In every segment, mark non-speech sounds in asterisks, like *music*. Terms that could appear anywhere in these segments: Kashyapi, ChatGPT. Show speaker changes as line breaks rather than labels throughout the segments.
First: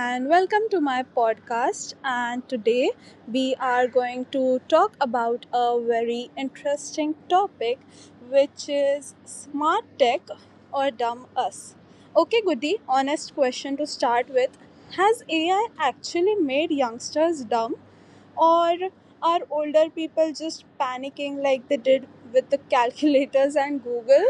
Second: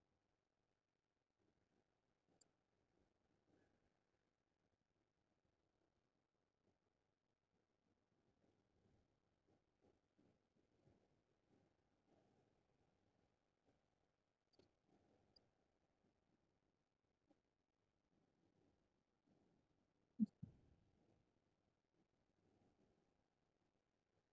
and welcome to my podcast. And today we are going to talk about a very interesting topic which is smart tech or dumb us. Okay, Goody, honest question to start with. Has AI actually made youngsters dumb, or are older people just panicking like they did with the *laughs* calculators and Google?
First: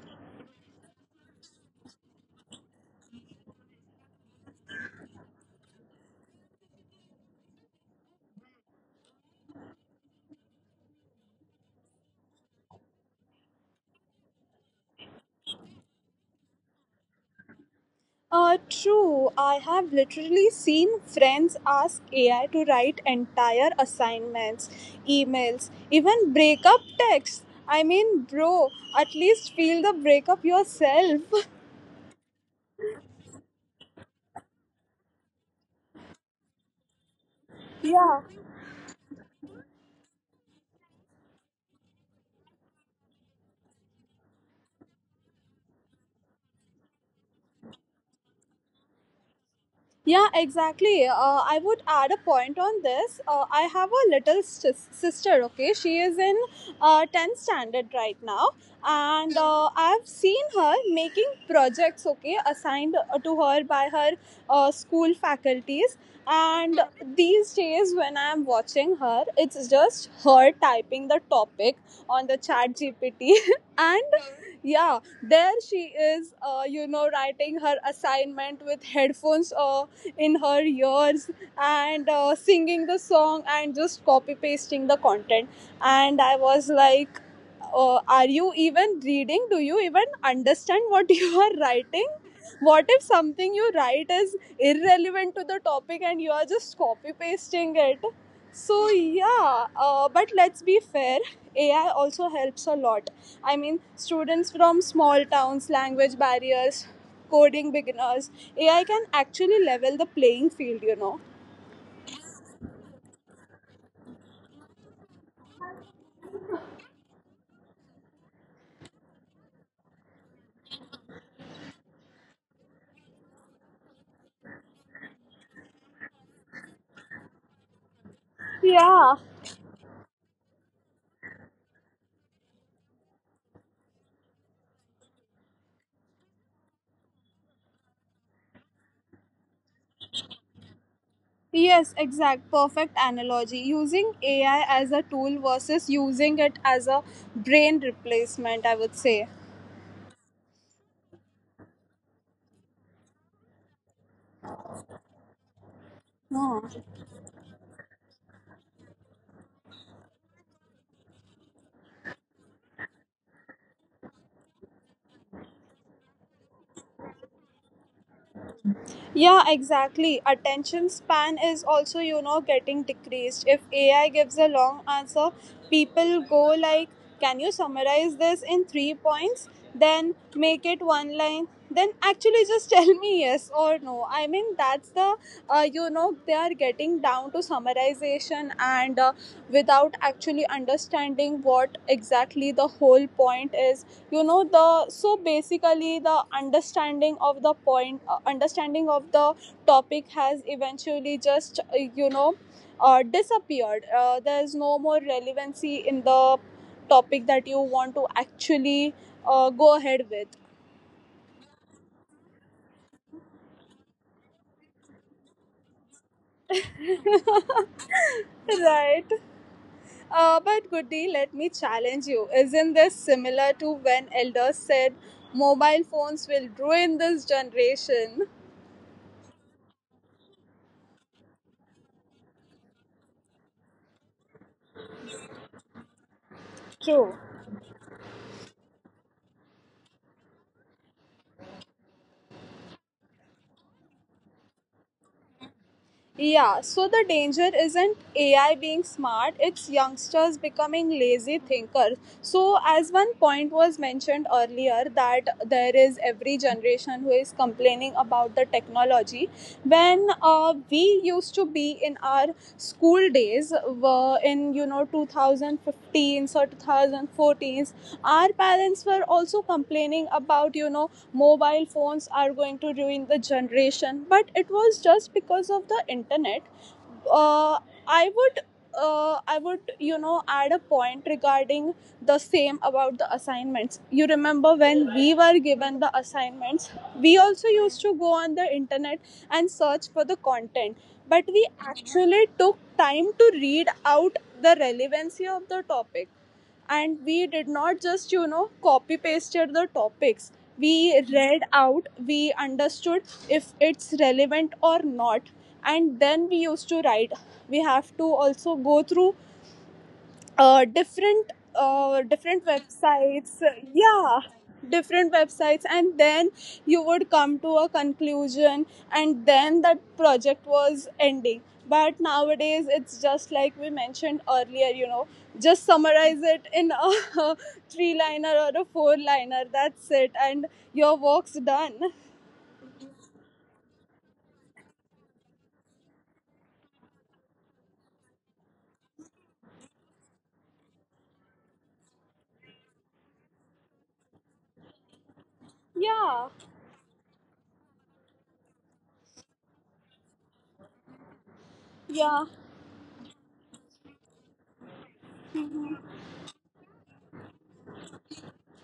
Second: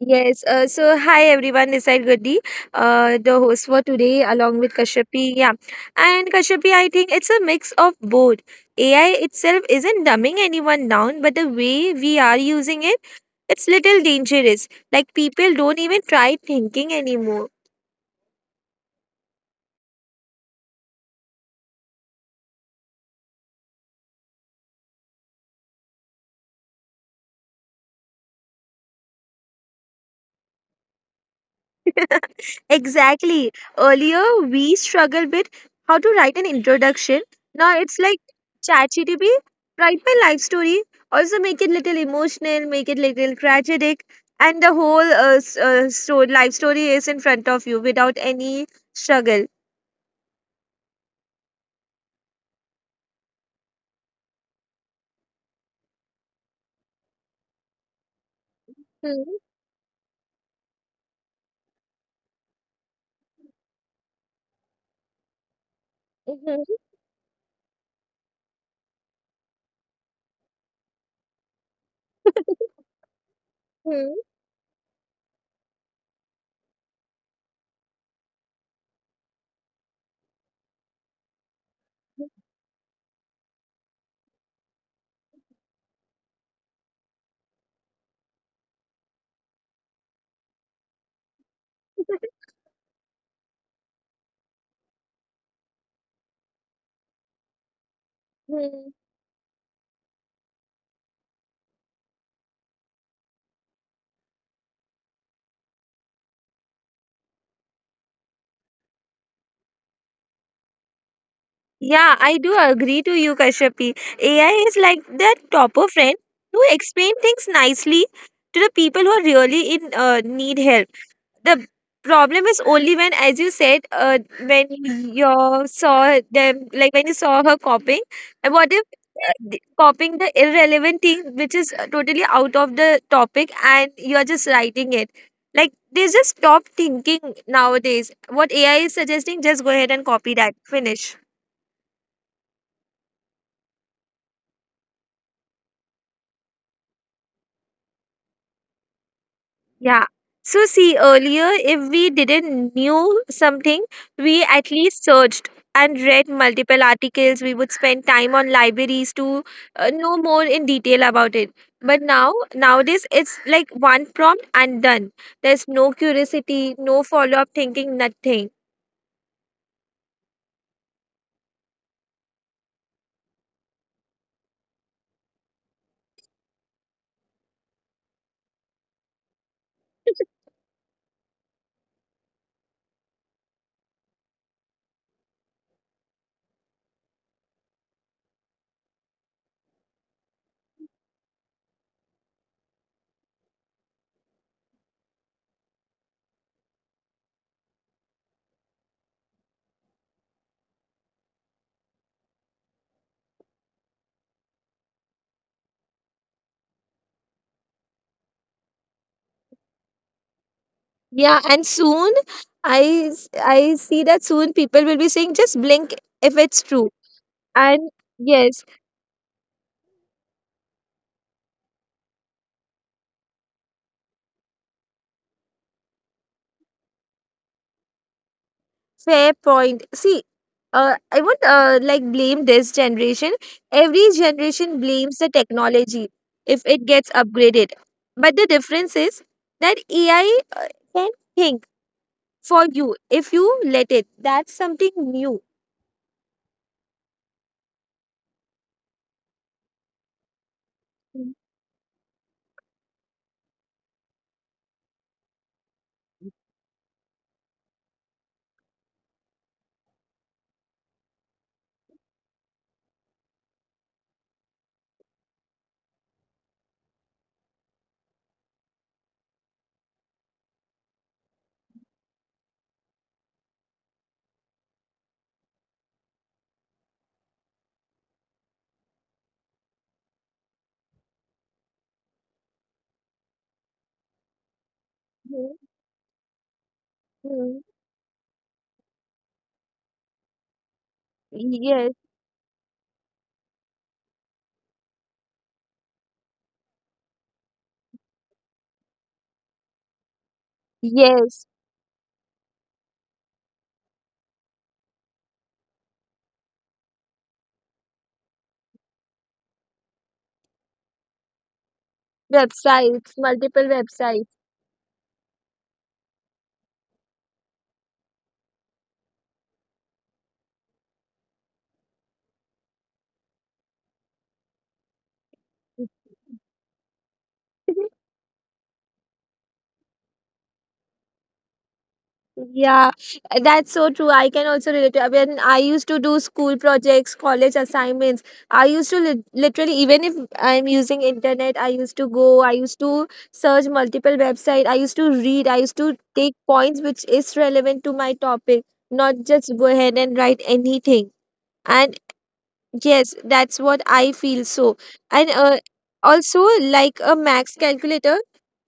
Yes, so hi everyone, this is Goody, the host for today along with Kashyapi. Yeah, and Kashyapi, I think it's a mix of both. AI itself isn't dumbing anyone down, but the way we are using it, it's little dangerous. Like people don't even try thinking anymore.
True, I have literally seen friends ask AI to write entire assignments, emails, even breakup texts. I mean, bro, at least feel the breakup yourself.
*laughs* Exactly. Earlier, we struggled with how to write an introduction. Now it's like ChatGPT, write my life story, also make it little emotional, make it little tragic, and the whole so life story is in front of you without any struggle.
Yeah, exactly. I would add a point on this. I have a little sister, okay? She is in 10th standard right now. And
Hmm,
I've seen her making projects, okay, assigned to her by her school faculties.
mhm,
And these days, when I'm watching her, it's just her typing the topic on the chat GPT. *laughs*
hmm,
And yeah, there she is, you know, writing her assignment with headphones in her ears and singing the song and just copy pasting the content. And I was like, are you even reading? Do you even understand what *laughs* you are writing? What if something you write is irrelevant to the topic and you are just copy pasting it?
hmm.
So yeah, but let's be fair. AI also helps a lot. I mean, students from small towns, language barriers, coding beginners, AI can actually level the playing field, you know.
Yeah, I do agree to you, Kashyapi. AI is like that topper friend who explain things nicely to the people who really in need help. The problem is only when, as you said, when you saw them, like when you saw her copying, and what if
Yeah.
copying the irrelevant thing which is totally out of the topic and you're just writing it, like they just stop thinking nowadays. What AI is suggesting, just go ahead and copy that, finish.
Yes, exact. Perfect analogy. Using AI as a tool versus using it as a brain replacement, I would say.
Yeah. So see, earlier if we didn't knew something, we at least searched and read
Hmm.
multiple articles. We would spend time on libraries to know more in detail about it. But now nowadays it's like one prompt and done. There's no curiosity, no follow-up thinking, nothing.
Yeah, exactly. Attention span is also, you know, getting decreased. If AI gives a long answer, people go like, "Can you summarize this in three points?" Then make it one line. Then actually just *laughs* tell me yes or no. I mean, that's the, you know, they are getting down to summarization and, without actually understanding what exactly the whole point is, you know. The, so basically the understanding of the point, understanding of the topic has eventually just, you know, disappeared. There is no more relevancy in the topic that you want to actually go ahead with.
Yeah, and soon I I see that soon people will be saying just blink if it's true. And yes.
Right. But Goody, let me challenge you, isn't this similar to when elders said mobile phones will ruin this generation?
Fair point. See, I would like blame this generation. Every generation blames the technology if it gets upgraded. But the difference is that AI can think for you if you let it. That's something new.
Yeah, so the danger isn't AI being smart, it's youngsters becoming lazy thinkers. So, as one point was mentioned earlier, that there is every generation who is complaining about the technology. When we used to be in our school days, were in, you know, 2015s or 2014s, our parents were also complaining about, you know, mobile phones are going to ruin the generation, but it was just because of the internet. uh, i would I would, you know, add a point regarding the same about the assignments. You remember when we were
Mhm.
given the assignments, we also
Mhm.
used to go on the internet and search for the content, but we
Yes,
actually took time to read out the relevancy of the topic, and we did not just, you know, copy pasted the topics. We read
yes.
out, we understood if it's relevant or not, and then we used to write. We have to also go through different
Websites,
websites.
multiple
Yeah,
websites.
different websites, and then you would come to a conclusion, and then that project was ending. But nowadays it's just like we mentioned earlier, you know, just summarize it
*laughs*
in a *laughs* three liner or a four liner, that's it, and your work's done.
Yeah, that's so true. I can also relate to when I used to do school projects, college assignments. I used to literally, even if I'm using internet, I used to go, I used to search multiple website, I used to read, I used to
Yeah.
take points which is relevant to my topic, not just go ahead and write anything. And
Yeah,
yes, that's what I feel so. And also, like a max calculator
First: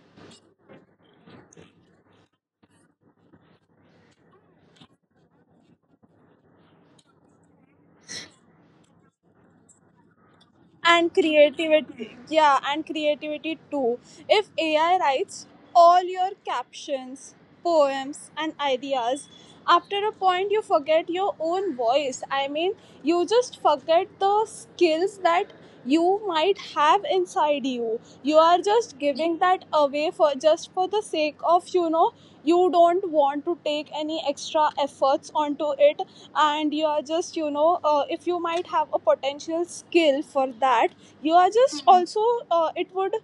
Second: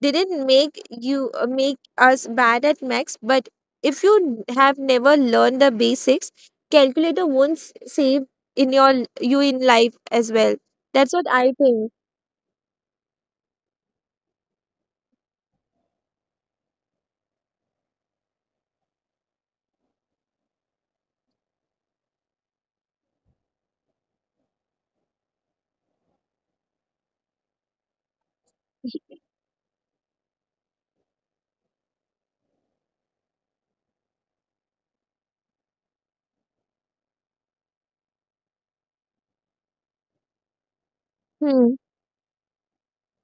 didn't make you make us bad at max, but if you have never learned the basics, calculator won't save in you in life as well. That's
and
what I think.
creativity, yeah, and creativity too. If AI writes all your captions, poems and ideas, after a point you forget your own voice. I mean, you just forget the skills that you might have inside you. You are just giving that away for just for the sake of, you know, you don't want to take any extra efforts onto it. And you are just, you know, if you might have a potential skill for that, you are
Hmm.
just also uh, it would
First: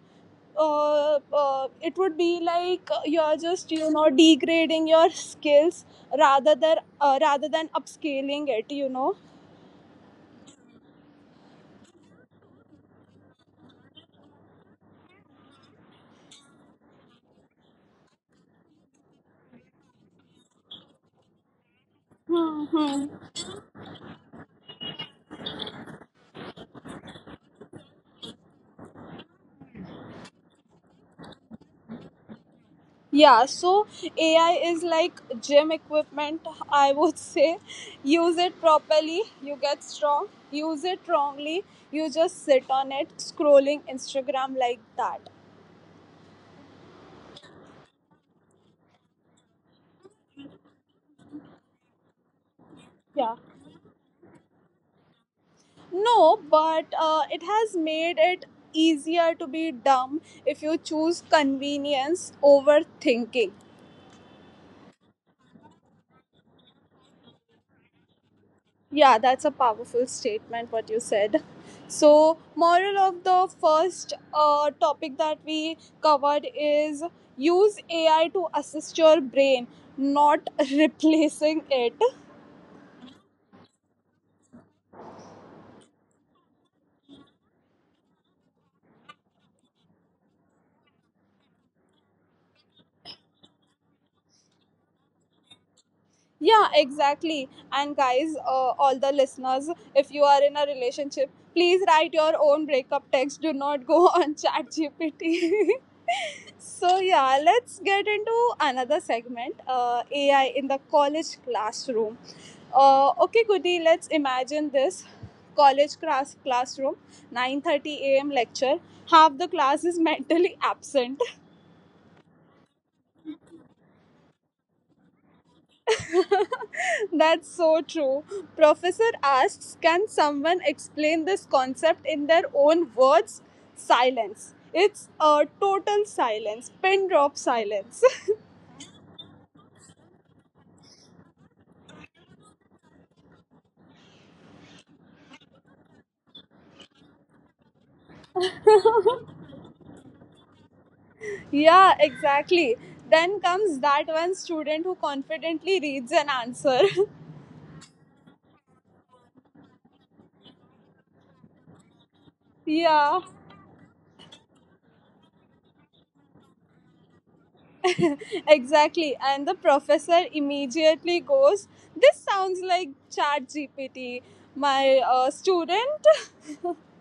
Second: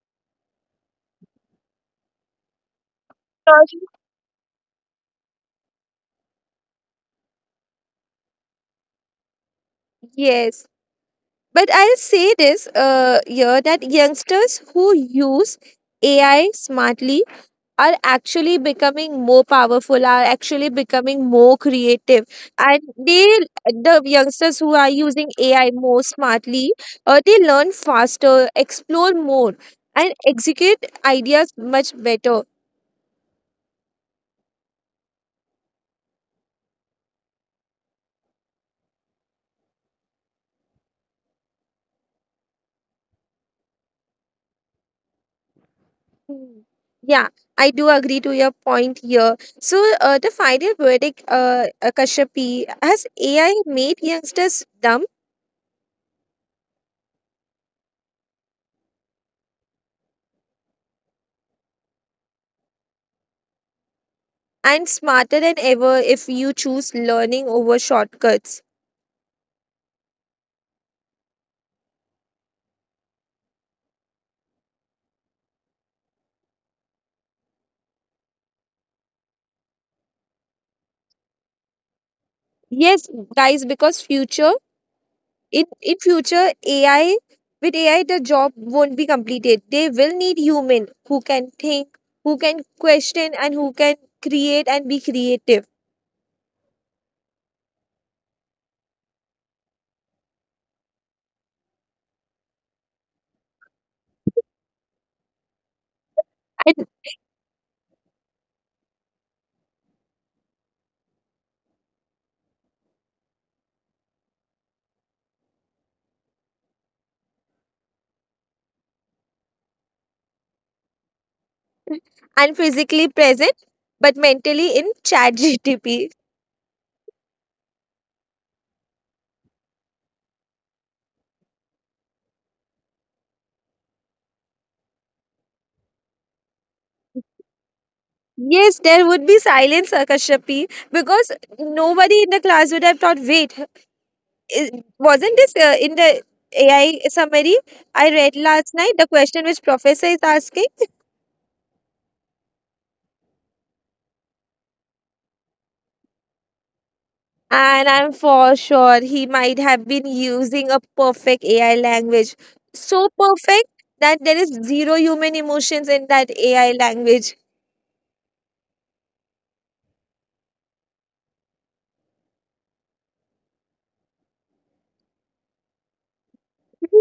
it would be like, you are just, you know, degrading your skills rather than upscaling it, you know.
Yes, but I'll say this here that youngsters who use AI smartly are actually becoming more powerful, are actually becoming more creative, and the youngsters who are using AI more smartly, they learn faster, explore more, and execute ideas much better.
Yeah, so AI is like gym equipment, *laughs* I would say. Use it properly, you get strong; use it wrongly, you just sit on it scrolling Instagram like that.
Hmm, yeah, I do agree to your point here. So the final verdict, Kashyapi, has
Yeah.
AI made youngsters dumb?
No, but it has made it easier to be dumb if you choose convenience over thinking.
And smarter than ever if you choose learning over shortcuts.
Yeah, that's a powerful statement, what you said. So, moral of the first topic that we covered is use AI to assist your brain, not *laughs* replacing it.
Yes, guys, because future in future AI, with AI the job won't be completed. They will need human who can think, who can question, and who can create and be creative.
Yeah, exactly. And guys, all the listeners, if you are in a relationship, please write your own breakup text. Do not go *laughs* on ChatGPT. *laughs*
and,
So yeah, let's get into another segment. AI in the college classroom. Okay, Goody, let's imagine this college classroom, 9:30 a.m. lecture. Half the class is *laughs* mentally absent.
and physically present, but mentally in chat GTP.
*laughs* That's so true. Professor asks, "Can someone explain this concept in their own words?" Silence. It's a total silence, pin drop silence.
Yes, there would be silence, Kashyapi, because nobody in the class would have thought, wait, i- wasn't this in the AI summary I read last night? The question which professor is asking.
*laughs* Yeah, exactly. Then comes that one student who confidently reads an answer.
And I'm for sure he might have been using a perfect AI language.
*laughs*
So
Yeah,
perfect that there is zero human emotions in that AI language.
exactly. And the professor immediately goes, "This sounds like Chat GPT." My student. *laughs*
*laughs*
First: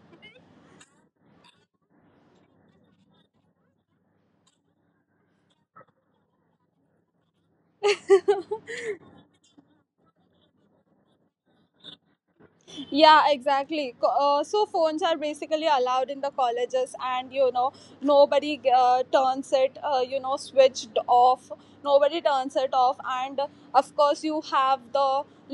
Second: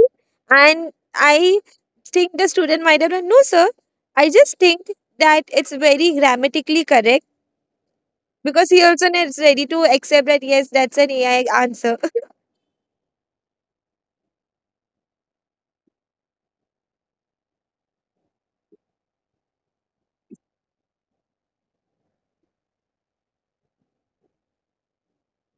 And I think the student might have done, no, sir. I just think that it's very grammatically correct because he also is ready to accept that, yes, that's an AI answer.
Yeah, exactly. So phones are basically allowed in the colleges, and you know nobody you know, switched off. Nobody turns it off, and of course you have the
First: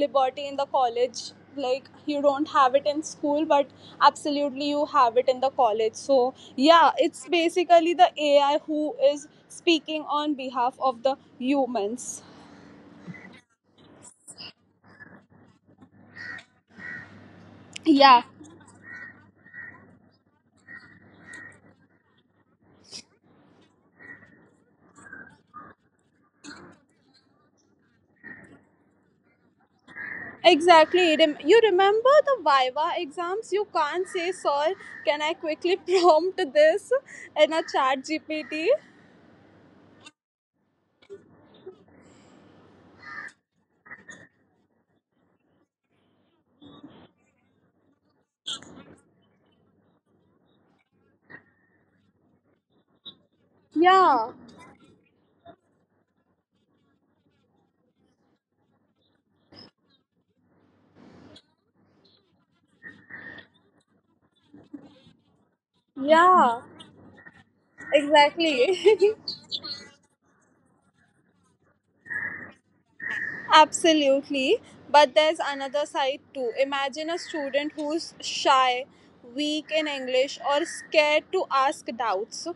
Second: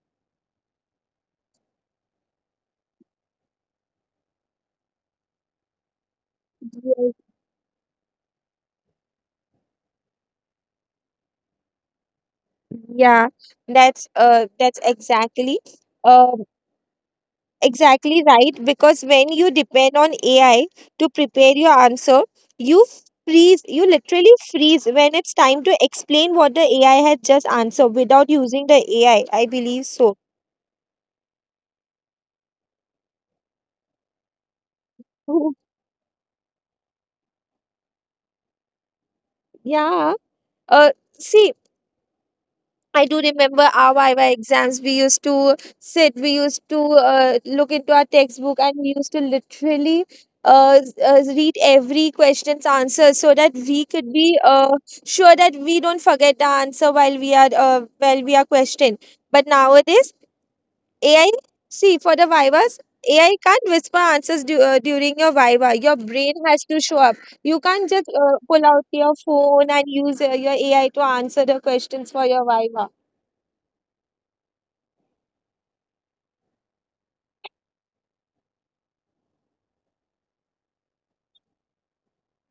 liberty in the college. Like you don't have it in school, but absolutely you have it in the college. So yeah, it's
*laughs*
basically the AI who is speaking on behalf of the humans.
Yes. That's exactly. Um
Yeah.
Exactly right, because when you depend on AI to prepare your answer, you freeze, you literally freeze when it's time to explain what the AI has just answered without using the AI. I believe so.
Exactly. You remember the Viva exams? You can't say, "Sir, can I
*laughs*
quickly *laughs* prompt this in a chat GPT?"
Yeah. Uh, See, I do remember our Viva exams. We used to sit, we used to look into our textbook, and we used to literally read every question's answer so that we could
Yeah.
be sure that we don't forget the answer while we are questioned. But nowadays, AI, see, for the Vivas, AI can't whisper answers during your Viva. Your brain
Yeah.
has to show up. You can't just pull
Exactly.
out your phone and use your AI to answer the questions for your Viva.
*laughs* Absolutely. But there's another side too. Imagine a student who's shy, weak in English, or scared to ask doubts.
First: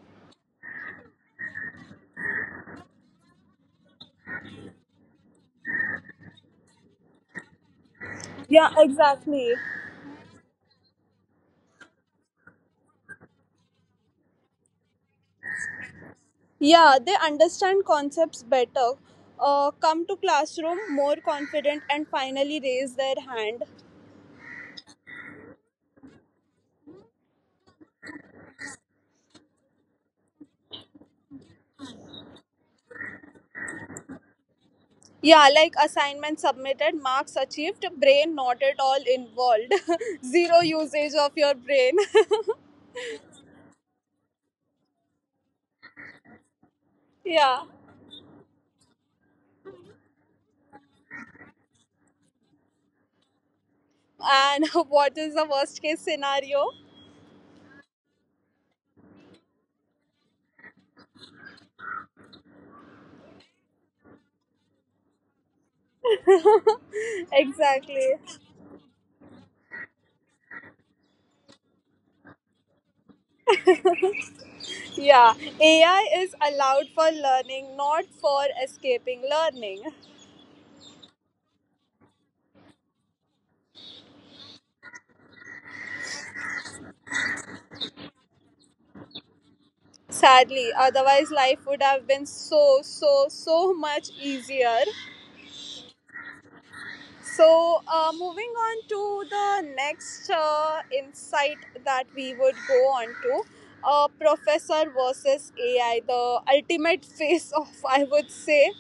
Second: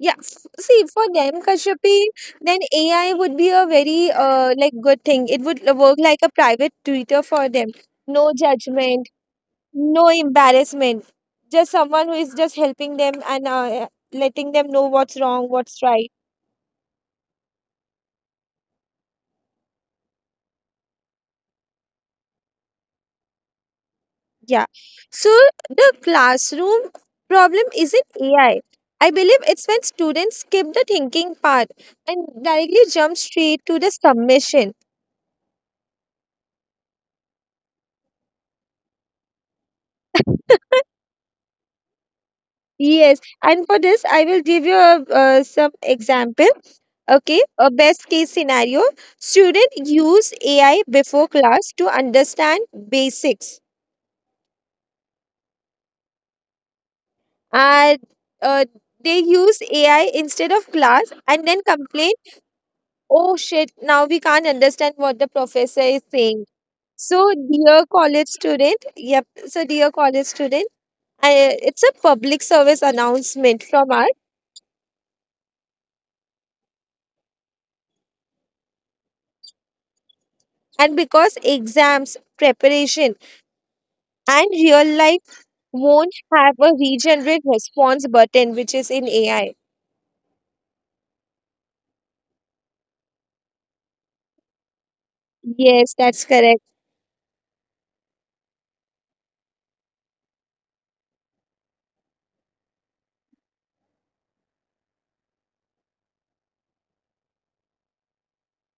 Yeah, see, for them, Kashyapi, then AI would be a very like good thing. It would work like a private tutor for them. No
Yeah,
judgment,
exactly.
no embarrassment. Just someone who is just helping them and letting them know what's wrong, what's right.
Yeah, they understand concepts better, come to classroom more confident, and finally raise their hand.
Yeah. So the classroom problem isn't AI. I believe it's when students skip the thinking part and directly jump straight to the submission.
Yeah, like assignment submitted, marks achieved, brain not at all involved, *laughs* zero usage of your brain.
Yes, and for this, I will give you a, some example. Okay,
*laughs* Yeah,
a best case scenario: student use AI before class to understand basics,
and *laughs* what is the worst case scenario?
and uh, they use AI instead of class, and then complain, "Oh shit! Now we can't understand what the professor is saying." So, dear
Exactly.
college student, yep. So, dear college student, it's a public service announcement from us,
Yeah, AI is allowed for learning, not for escaping learning.
and because exams preparation and real life won't have a regenerate response button, which is in AI.
Sadly, otherwise, life would have been so, so, so much easier.
Yes, that's correct.
So, moving on to the next insight that we would go on to, Professor versus AI, the ultimate *laughs* face off, I would say.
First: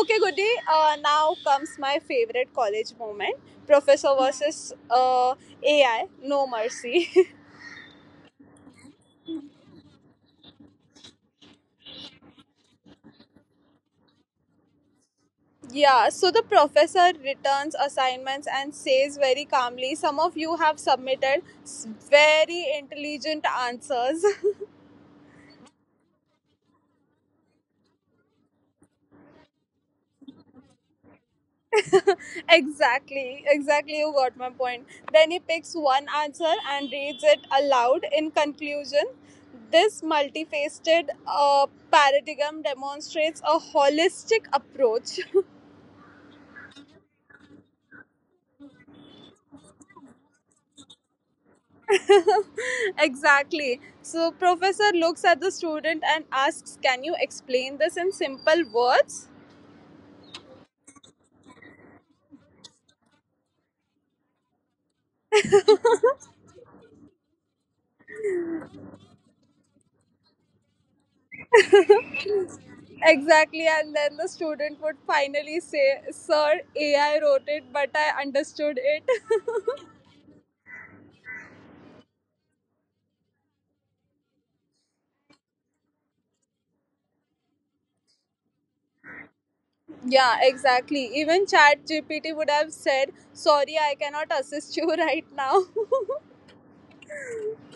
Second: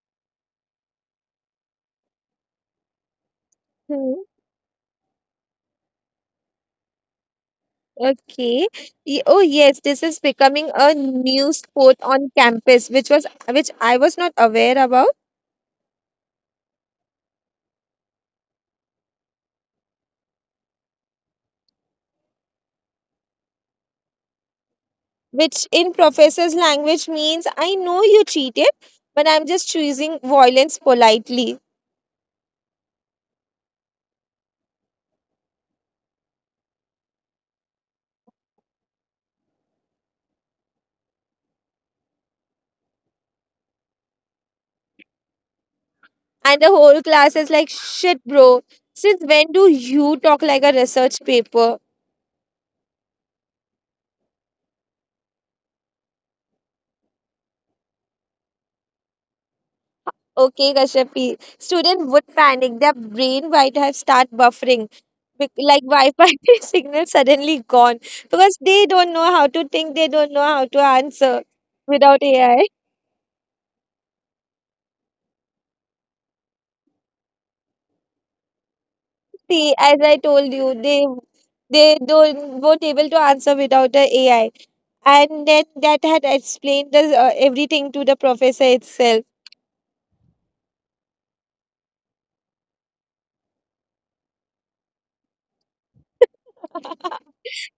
Okay, Goody, now comes my favorite college moment, Professor
Hmm,
versus AI, no mercy.
Okay. Oh, yes, this is becoming a new sport on campus, which was which I was not aware about.
*laughs* Yeah, so the professor returns assignments and says very calmly, "Some of you have submitted very intelligent answers." *laughs*
Which in professor's language means I know you cheated, but I'm just choosing violence politely.
Exactly, exactly. You got my point. Then he picks one answer and reads it aloud. "In conclusion, this multifaceted paradigm demonstrates a holistic approach."
And the whole class is like, shit, bro. Since when do you talk like a research paper?
*laughs* Exactly. So, professor looks at the student and asks, "Can you explain this in simple words?"
Okay, Kashyapi. Student would panic. Their brain might have start buffering. Like Wi-Fi *laughs* signal suddenly gone because they don't know how to think. They don't know how to answer without AI.
Exactly, and then the student would finally say, "Sir, AI wrote it, but I understood it."
See, as I told you, they don't weren't able to answer without the AI, and then that had explained the, everything to the professor itself.
Yeah, exactly. Even Chat GPT would have said, "Sorry, I cannot assist you *laughs* right now."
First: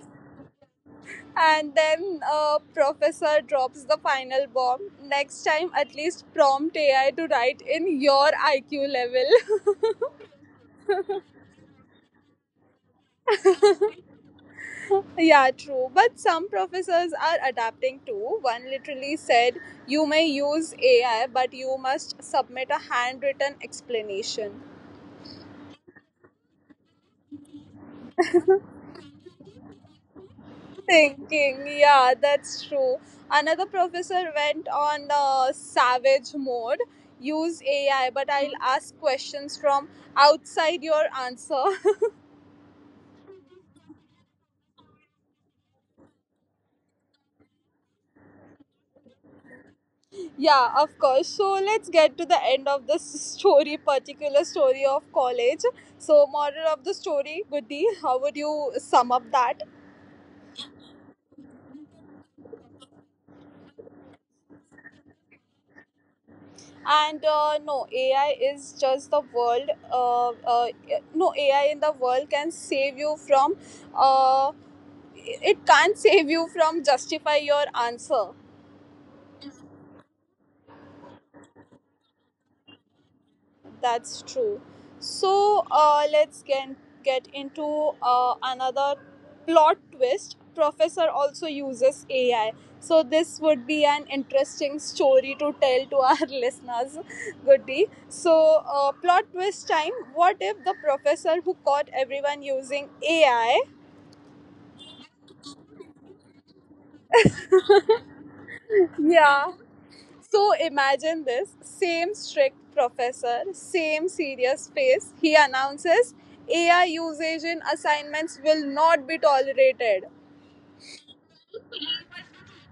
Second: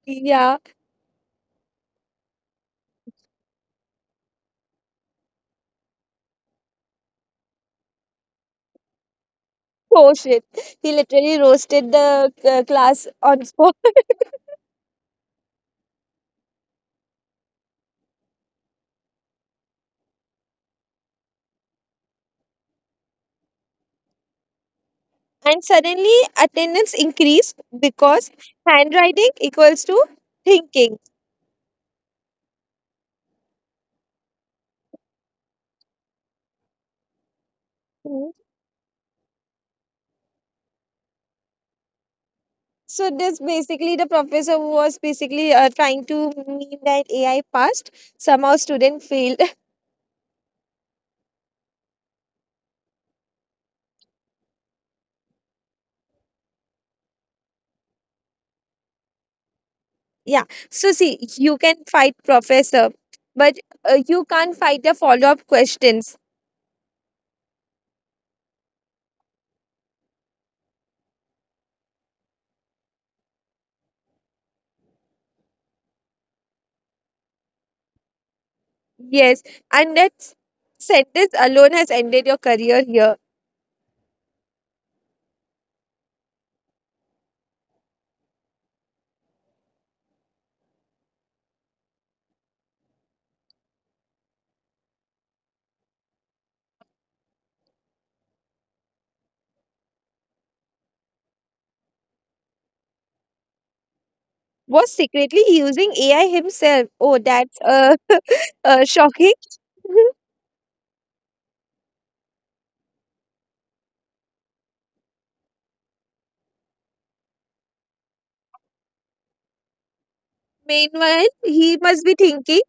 Yeah,
*laughs* And then Professor drops the final bomb. "Next time, at least prompt AI to write in your IQ level." *laughs*
oh shit! He literally roasted the class on *laughs* spot.
Yeah, true. But some professors are adapting too. One literally said, "You may use AI, but you must submit a handwritten explanation."
And suddenly attendance increased because handwriting equals to thinking.
Thinking. Yeah, that's true. Another professor went on a savage mode. "Use AI, but
Mhm.
I'll ask questions from outside your answer."
So this basically the professor was basically trying to mean that AI passed. Somehow student failed. *laughs*
*laughs* Yeah, of course. So let's get to the end of this story, particular story of college. So, moral of the story, Goody, how would you sum up that?
Yeah. So see, you can fight professor, but you can't fight the follow up questions.
And no, AI is just the world. No, AI in the world can save you from. Uh, it can't save you from justify your answer.
Yes, and that sentence alone has ended your career here.
That's true. So let's get into another plot twist, professor also uses AI. So this would be an interesting story to tell to our *laughs* listeners, Goody. So plot twist time, what if the professor who caught everyone using AI?
Was secretly using AI himself. Oh, that's shocking.
Yeah.
*laughs*
So imagine this same strict professor, same serious face. He announces, "AI usage in assignments will not be tolerated."
Meanwhile, he must be thinking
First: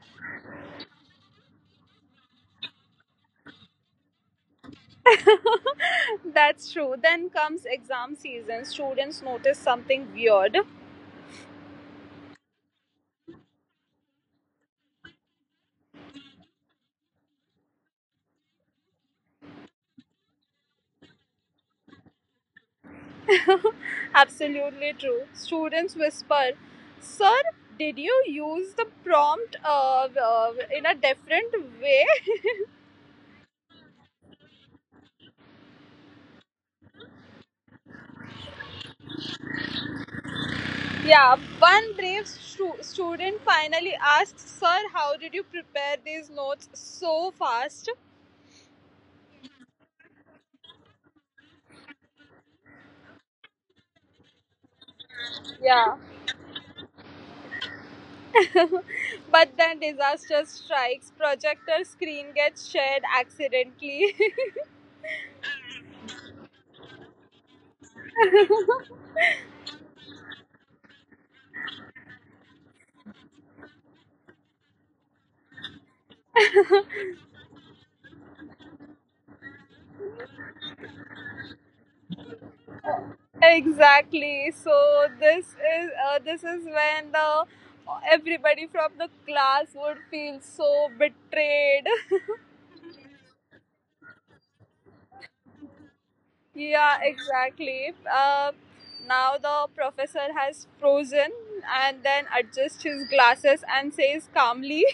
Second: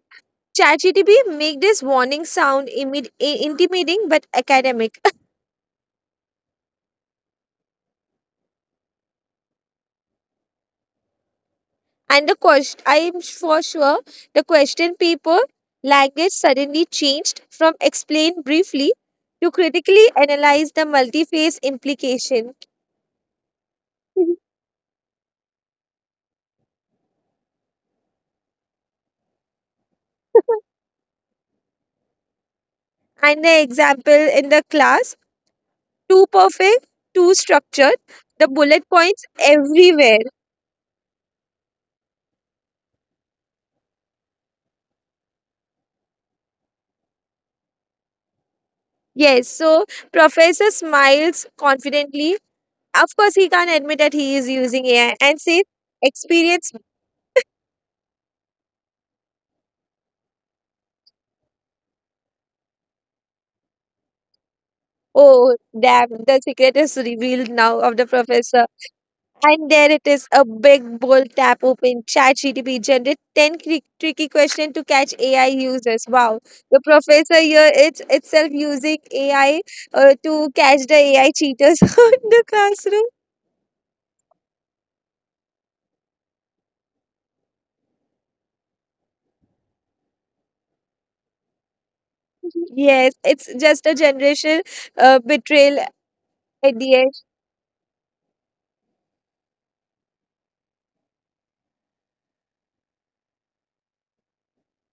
ChatGTP make this warning sound intimidating but academic.
That's true. Then comes exam season. Students notice something weird.
*laughs* And the question, I am for sure, the question paper language suddenly changed from explain briefly to critically analyze the multi-phase implication.
Absolutely true. Students whisper, "Sir, did you use the prompt
*laughs*
in a different way?"
And the example in the class, too perfect, too structured, the bullet points everywhere.
Yeah, one brave student finally asks, "Sir, how did you prepare these notes so fast?"
Yes, so professor smiles confidently. Of course, he can't admit that he is using AI and says,
Yeah.
experience.
But then disaster strikes, projector screen gets shared accidentally.
Oh, damn, the secret is revealed now of the professor. And there it is, a big bold tap open. ChatGTP generate 10 tricky questions to catch AI users. Wow. The professor here is itself using AI to catch the AI cheaters *laughs* in the classroom.
*laughs* Exactly. So this is, when the everybody from the class would feel so betrayed.
Yes, it's just a generation betrayal at the
Yeah,
end.
exactly. Now the professor has frozen and then adjusts his glasses and says calmly.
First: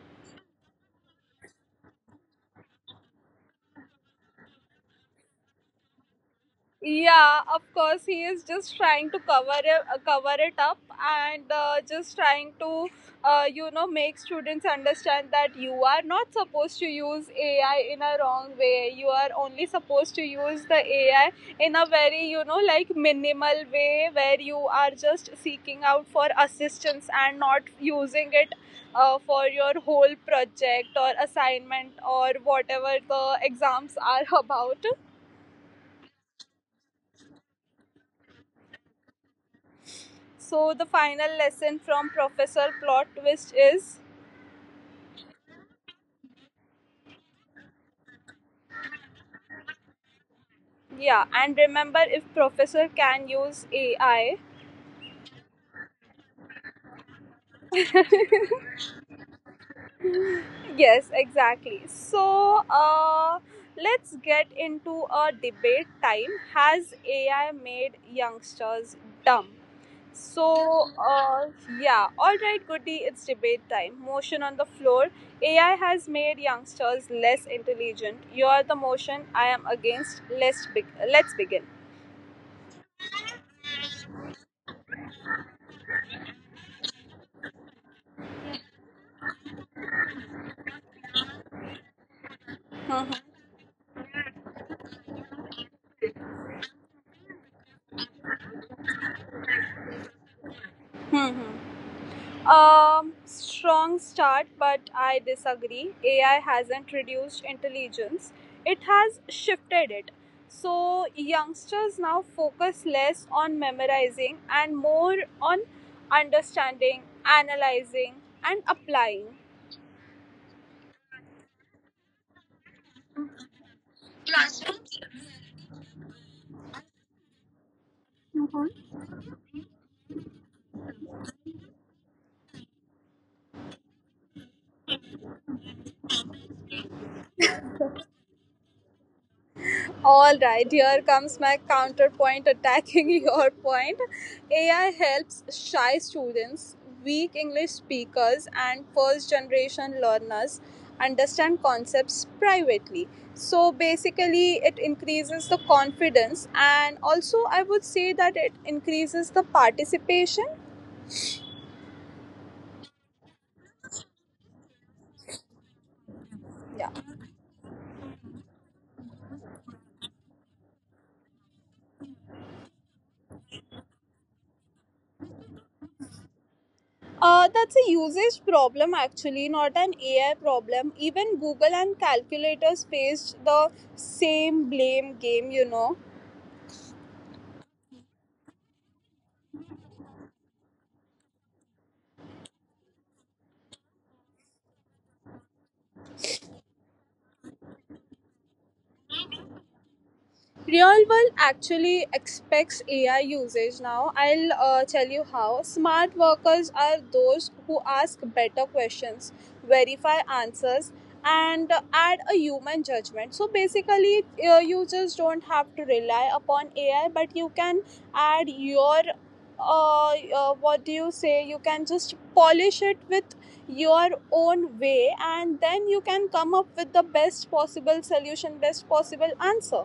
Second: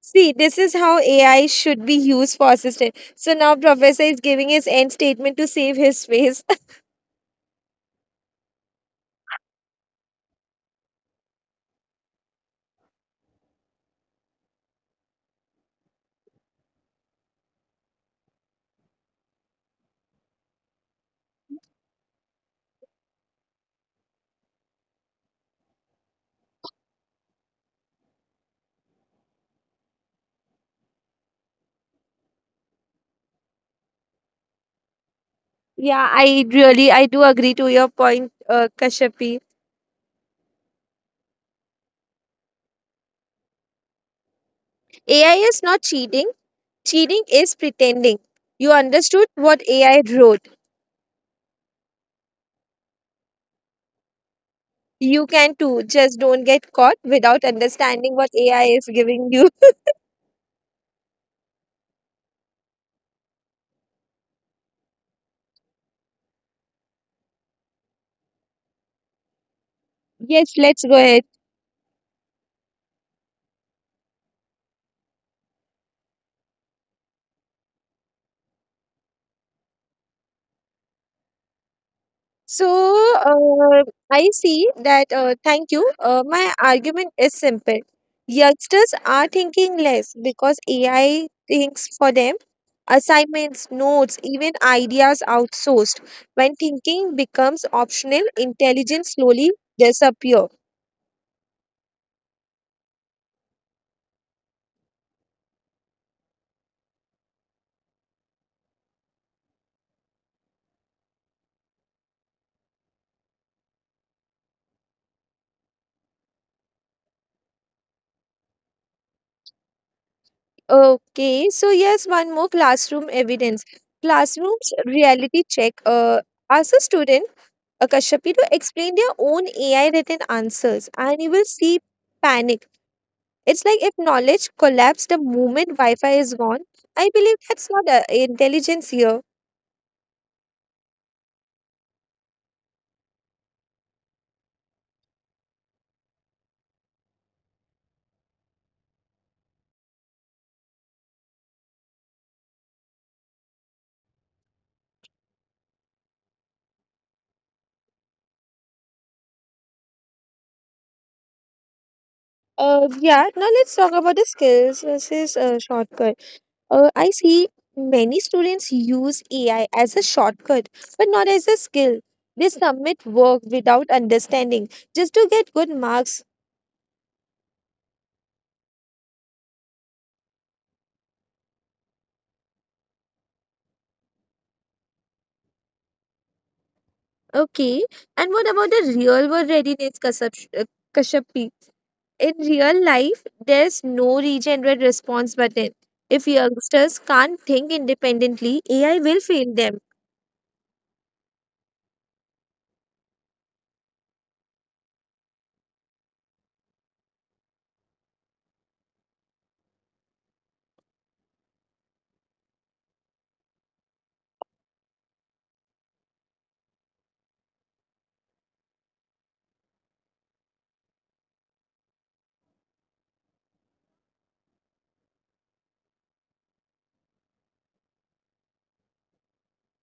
See, this is how AI should be used for assistant. So now Professor is giving his end statement to save his face.
Yeah, of course, he is just trying to cover it up and just trying to, make students understand that you are not supposed to use AI in a wrong way. You are only supposed to use the AI in a very, like minimal way where you are just seeking out for assistance and not using it. For your whole project or assignment or whatever the exams are *laughs* about.
*laughs* Yeah, I really I do agree to your point, Kashyapi.
So the final lesson from Professor Plot Twist is,
AI is not cheating. Cheating is pretending. You understood what AI wrote.
yeah, and remember if Professor can use AI.
You can too. Just don't get caught without understanding what AI is giving you. *laughs*
Yes, exactly. So let's get into a debate time. Has AI made youngsters dumb?
Yes, let's
So
go ahead.
uh, yeah, all right, goody, it's debate time. Motion on the floor. AI has made youngsters less intelligent. You are the motion. I am against. Let's begin.
So uh, I see that. Thank you. My argument is simple. Youngsters are thinking less because AI thinks for them.
*laughs*
Assignments, notes, even ideas outsourced. When thinking becomes optional, intelligence slowly disappear.
Hmm. Hmm. Strong start, but I disagree. AI hasn't reduced intelligence, it has shifted it. So, youngsters now focus less on memorizing and more on understanding, analyzing, and applying.
Okay, so yes, one more classroom evidence. Classrooms reality check. Ask a student, a Kashyapi, to explain their own AI written answers, and you will see panic. It's like if knowledge collapsed the moment Wi Fi is gone. I believe that's not intelligence here.
All right, here comes my counterpoint attacking *laughs* your point. AI helps shy students, weak English speakers, and first generation learners understand concepts privately. So basically, it increases the confidence, and also I would say that it increases the participation.
Yeah, now let's talk about the skills versus shortcut.
Yeah.
I see many students use AI as a shortcut, but not as a skill. They submit work without understanding just to get good marks.
That's a usage problem actually, not an AI problem. Even Google and calculators faced the same blame game.
Okay, and what about the real world readiness, Kashyap? Kashyapi? In real life, there's no regenerate response button. If youngsters can't think independently, AI will fail them.
Real world actually expects AI usage now. I'll tell you how. Smart workers are those who ask better questions, verify answers, and add a human judgment. So basically, you just don't have to rely upon AI, but you can add your what do you say? You can just polish it with your own way, and then you can come up with the best possible solution, best possible answer.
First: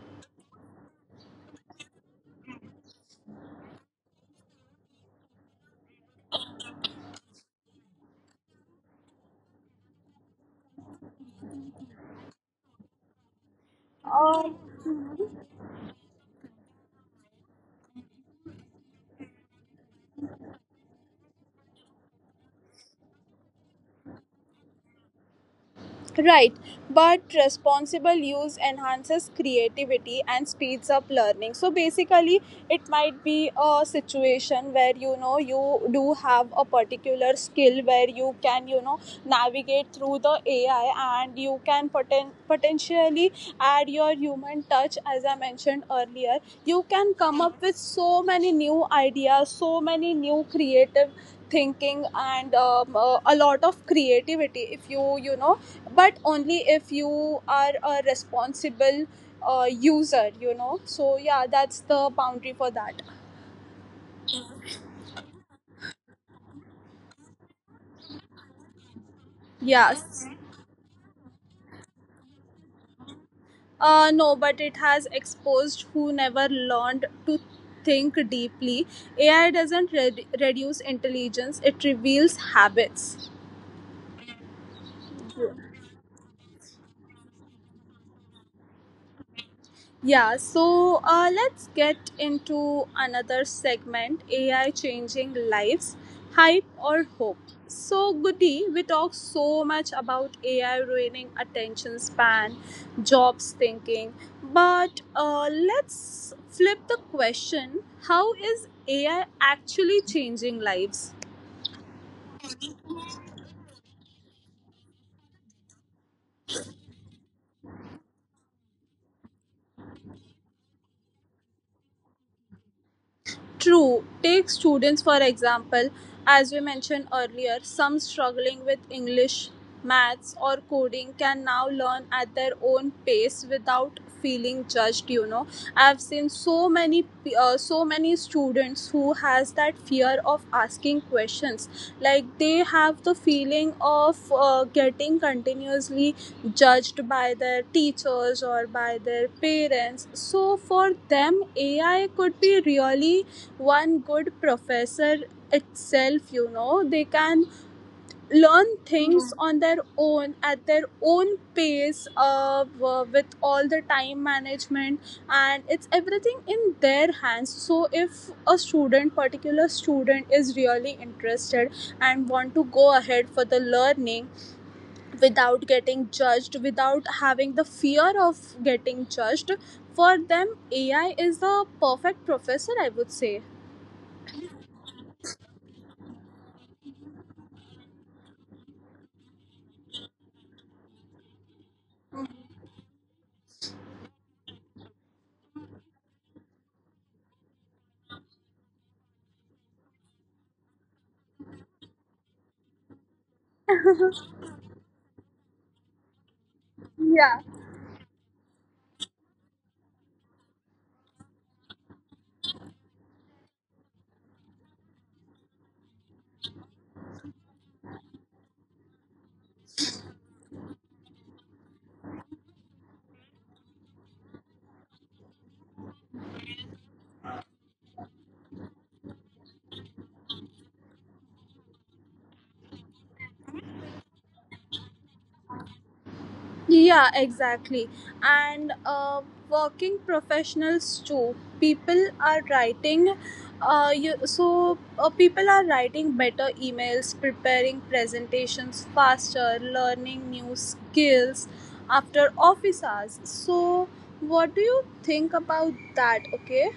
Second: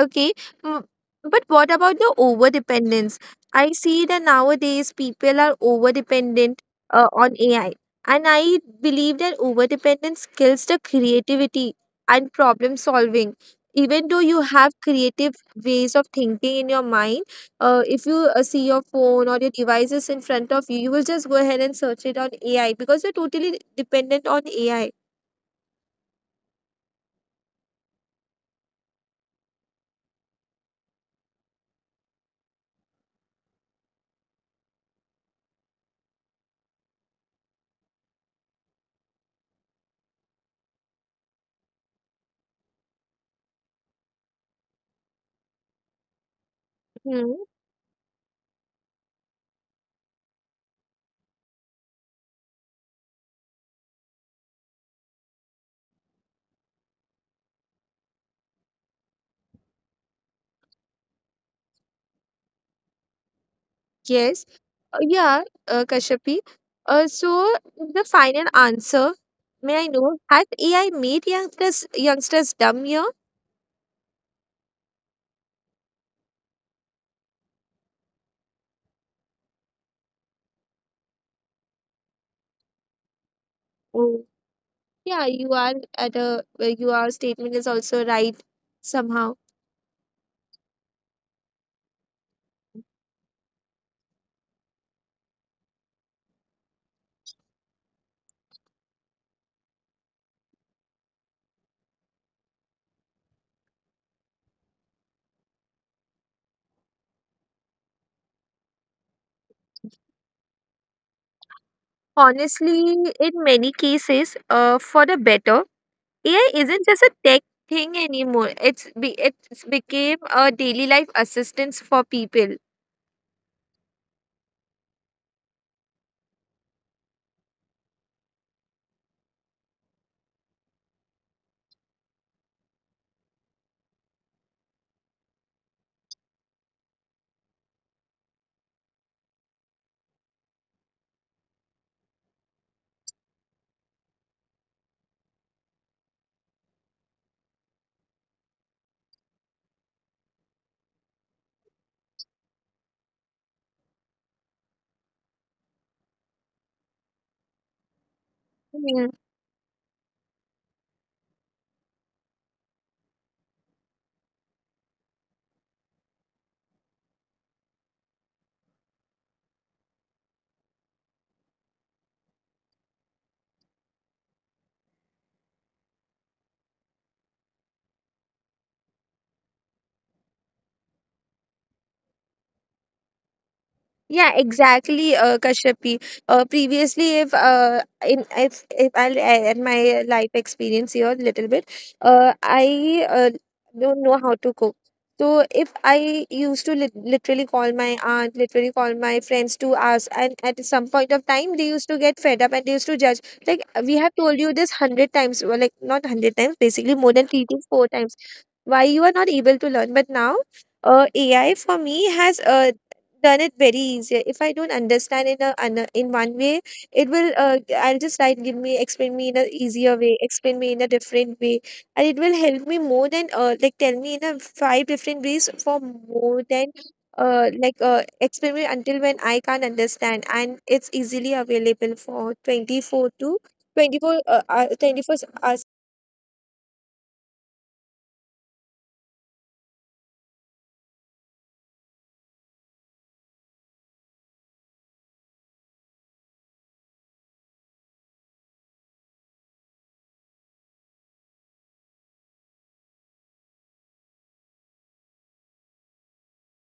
Okay, mm, but what about the over dependence? I see that nowadays people are over dependent on AI, and I believe that over dependence kills the creativity and problem solving. Even though you have creative ways of thinking in your mind, if you see your phone or your devices in front of you, you will just go ahead and search it on AI because you're totally dependent on AI.
Right, but responsible use enhances creativity and speeds up learning. So basically, it might be a situation where you know you do have a particular skill where you can you know navigate through the AI and you can potentially add your human touch, as I mentioned earlier. You can come up with so many new ideas, so many new creative thinking and a lot of creativity if you you know, but only if you are a responsible user you know, so yeah, that's the boundary for that.
Yes, yeah, Kashyapi. So the final answer, may I know,
Yes,
has AI made youngsters dumb here?
no, but it has exposed who never learned to think deeply. AI doesn't reduce intelligence, it reveals habits.
Oh, yeah, you are at a your statement is also right somehow.
Yeah, so let's get into another segment, AI changing lives, hype or hope. So, Goody, we talk so much about AI ruining attention span, jobs thinking, but let's flip the question, how is AI actually changing lives?
Honestly, in many cases, for the better, AI isn't just a tech thing anymore. It's became a daily life assistance for people.
True, take students for example, as we mentioned earlier, some struggling with English, maths, or coding can now learn at their own pace without feeling judged, you know. I've seen so many so many students who has that fear of asking questions, like they have the feeling of getting continuously judged by their teachers or by their parents, so for them AI could be really one good professor itself, you know, they can learn things. Mhm. On their own at their own pace, with all the time management and it's everything in their hands, so if a student particular student is really interested and want to go ahead for the learning without getting judged, without having the fear of getting judged, for them AI is the perfect professor, I would say.
Yeah, exactly, Kashyapi. Previously, if in if if I'll add my life experience here a little bit, I don't know how to cook. So if I used to literally call my aunt, literally call my friends to ask, and at some point of time, they used to get fed up and they used to judge. Like we have told you this hundred times, well, like not hundred times, basically more than
Yeah.
three to four times why you are not able to learn. But now, AI for me has done it very easier. If I don't understand in one way, it will. I'll just write, give me, explain me in a easier way, explain me in a different way, and it will help me more than like tell me in a five different ways for more than. Explain me until when I can't understand, and it's easily available for 24 to 24 24.
Yeah, exactly. And working professionals too. People are writing, you, so people are writing better emails, preparing presentations faster, learning new skills after office hours. So, what do you think about that? Okay.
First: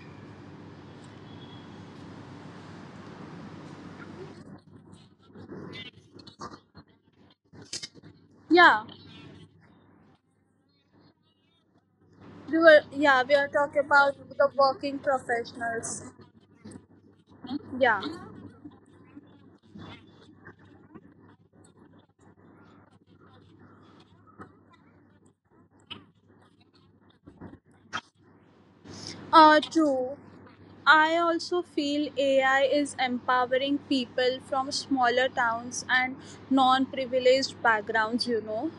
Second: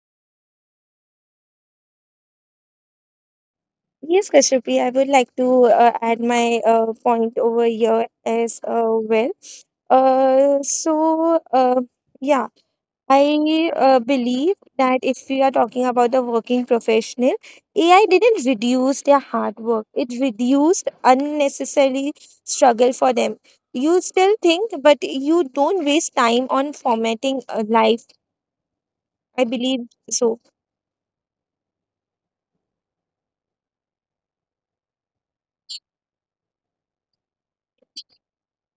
Yes, Kashyapi, I would like to add my point over here as
Yeah,
uh, well. Uh, so, uh, yeah,
we were. Yeah, we are
I
talking
uh,
about the
believe that
working
if we are talking
professionals.
about the working professional,
Yeah.
AI didn't reduce their hard work. It reduced unnecessary struggle for them. You still think, but you don't waste time on formatting a life. I believe
True.
so.
I also feel AI is empowering people from smaller towns and non privileged backgrounds, you know.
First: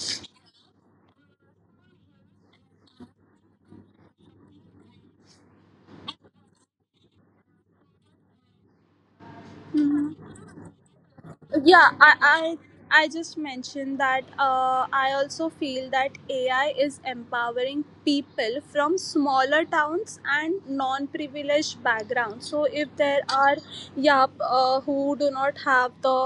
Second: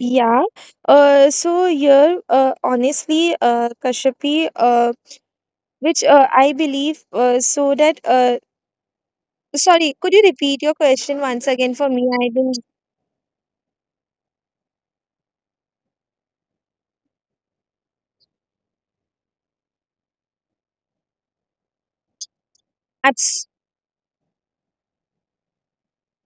Yeah. So here, honestly, Kashyapi, which I believe, sorry, could you repeat your question once again for
yeah
me?
i
I
i,
didn't.
I just mentioned that I also feel that AI is empowering people from smaller towns and non-privileged backgrounds, so if there
Abs-
are, yeah, who do not have the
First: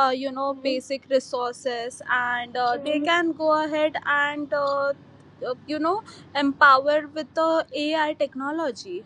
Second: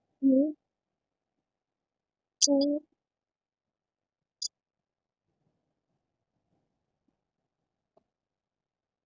Hmm,
Mhm. basic resources and
hmm.
they Mhm. can go ahead and uh, you know empower with the AI technology.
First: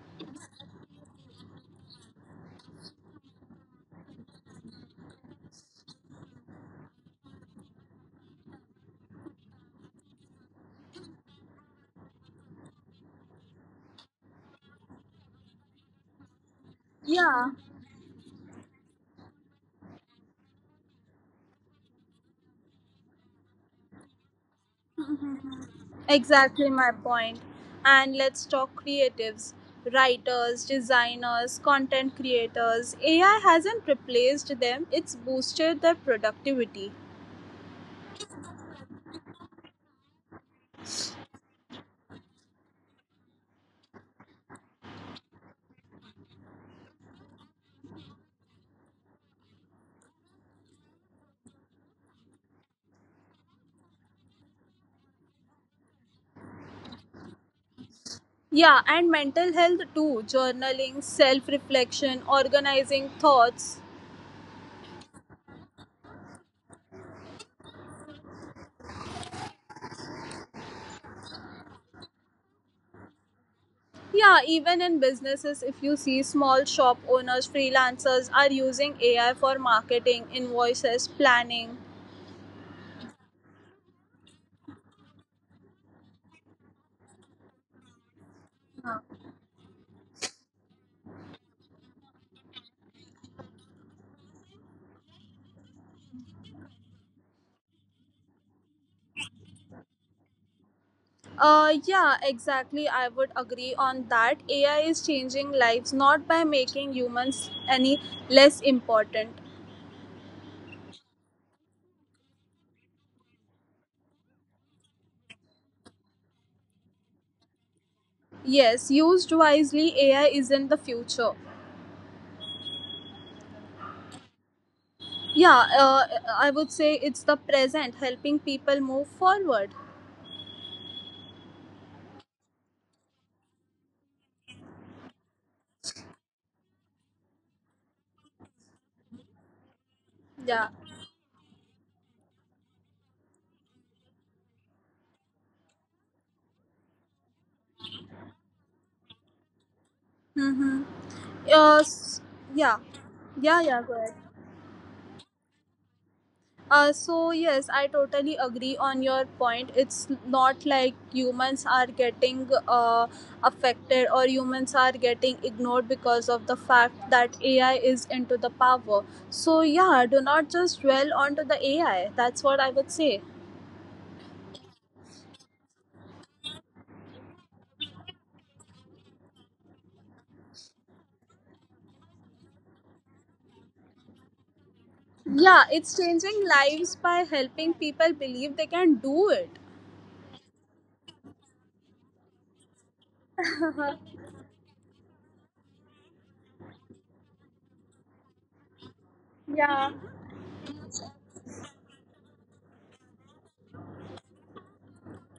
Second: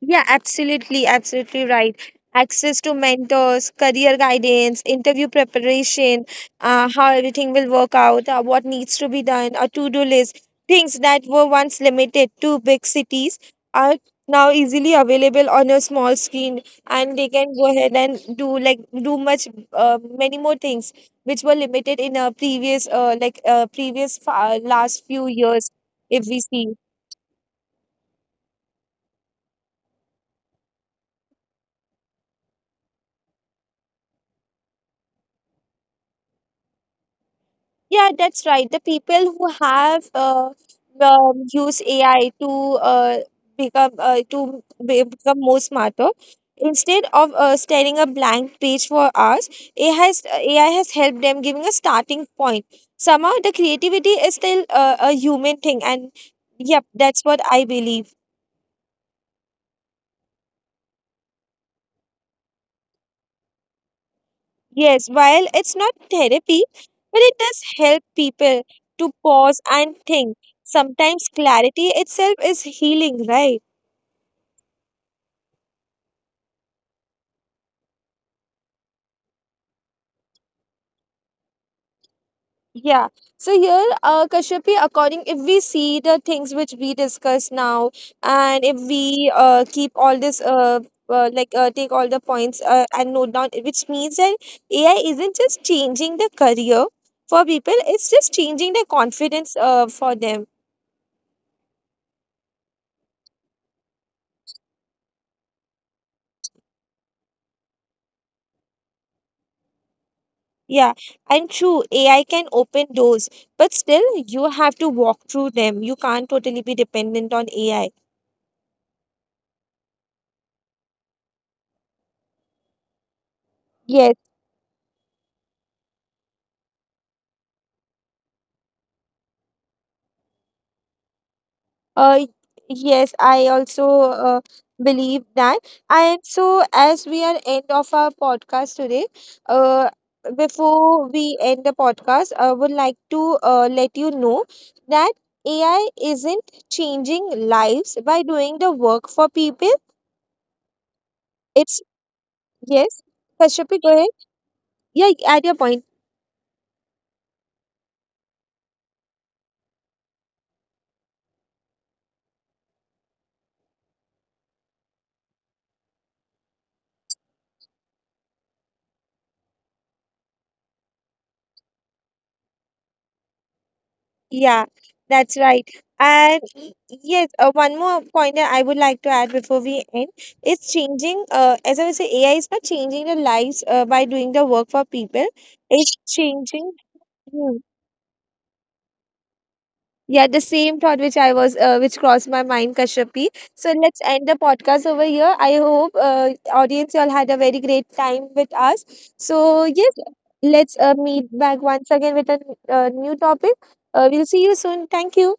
Yeah, absolutely, absolutely right. Access to mentors, career guidance, interview preparation, how everything will work out, what needs to be done, a to do list, things that were once limited to big cities are now easily available on a small screen and they
Yeah.
can go ahead and do like do much many more things which were limited in a previous, last few years if we see.
Exactly my point. And let's talk creatives, writers, designers, content creators. AI hasn't replaced them, it's boosted their productivity.
Yeah, that's right. The people who have use AI to uh, become more smarter. Instead of staring a blank page for hours, AI has helped them giving a starting point. Somehow, the creativity is still a human thing, and yep, that's what I believe.
Yeah, and mental health too, journaling, self reflection, organizing thoughts.
Yes, while it's not therapy, but it does help people to pause and think. Sometimes clarity itself is healing, right?
Yeah, even in businesses, if you see small shop owners, freelancers are using AI for marketing, invoices, planning.
Yeah. So here, Kashyapi, according if we see the things which we discuss now, and if we keep all this take all the points and note down, which means that AI isn't just changing the career for people; it's just changing the confidence for them.
Yeah, exactly. I would agree on that. AI is changing lives not by making humans any less important.
Yeah, and true, AI can open doors, but still you have to walk through them. You can't totally be dependent on AI.
Yes, used wisely, AI isn't the future.
Yes.
Yeah, I would say it's the present, helping people move forward.
Uh, yes, I also uh, believe that. And so, as we are end of our podcast today, uh,
Yeah.
before we end the podcast, I would like to let you know that AI isn't changing lives by doing the work for people.
Mm-hmm.
It's
Uh, s- yeah.
yes,
Yeah,
Kashyapi,
yeah,
go
go
ahead.
ahead.
Yeah, add your point.
So yes, I totally agree on your point. It's not like humans are getting affected or humans are getting ignored because of the fact that AI is into the power. So yeah, do not just dwell onto the AI. That's what I would say.
Yeah, that's right. And yes, one more point that I would like to add before we end. It's changing, as I was saying, AI is not changing the lives by doing the work for people.
Yeah,
It's
it's changing
changing.
lives by
Hmm.
helping people believe they can do it.
Yeah, the same thought which I was, which crossed my mind, Kashyapi. So let's end the podcast over here. I hope, audience, y'all had a very great time with us. So
Yeah.
yes, let's meet back once again with a new topic. We'll see you soon. Thank you.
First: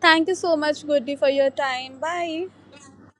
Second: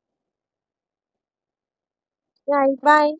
Thank you so much, Goody, for your time. Bye.
Bye. Bye.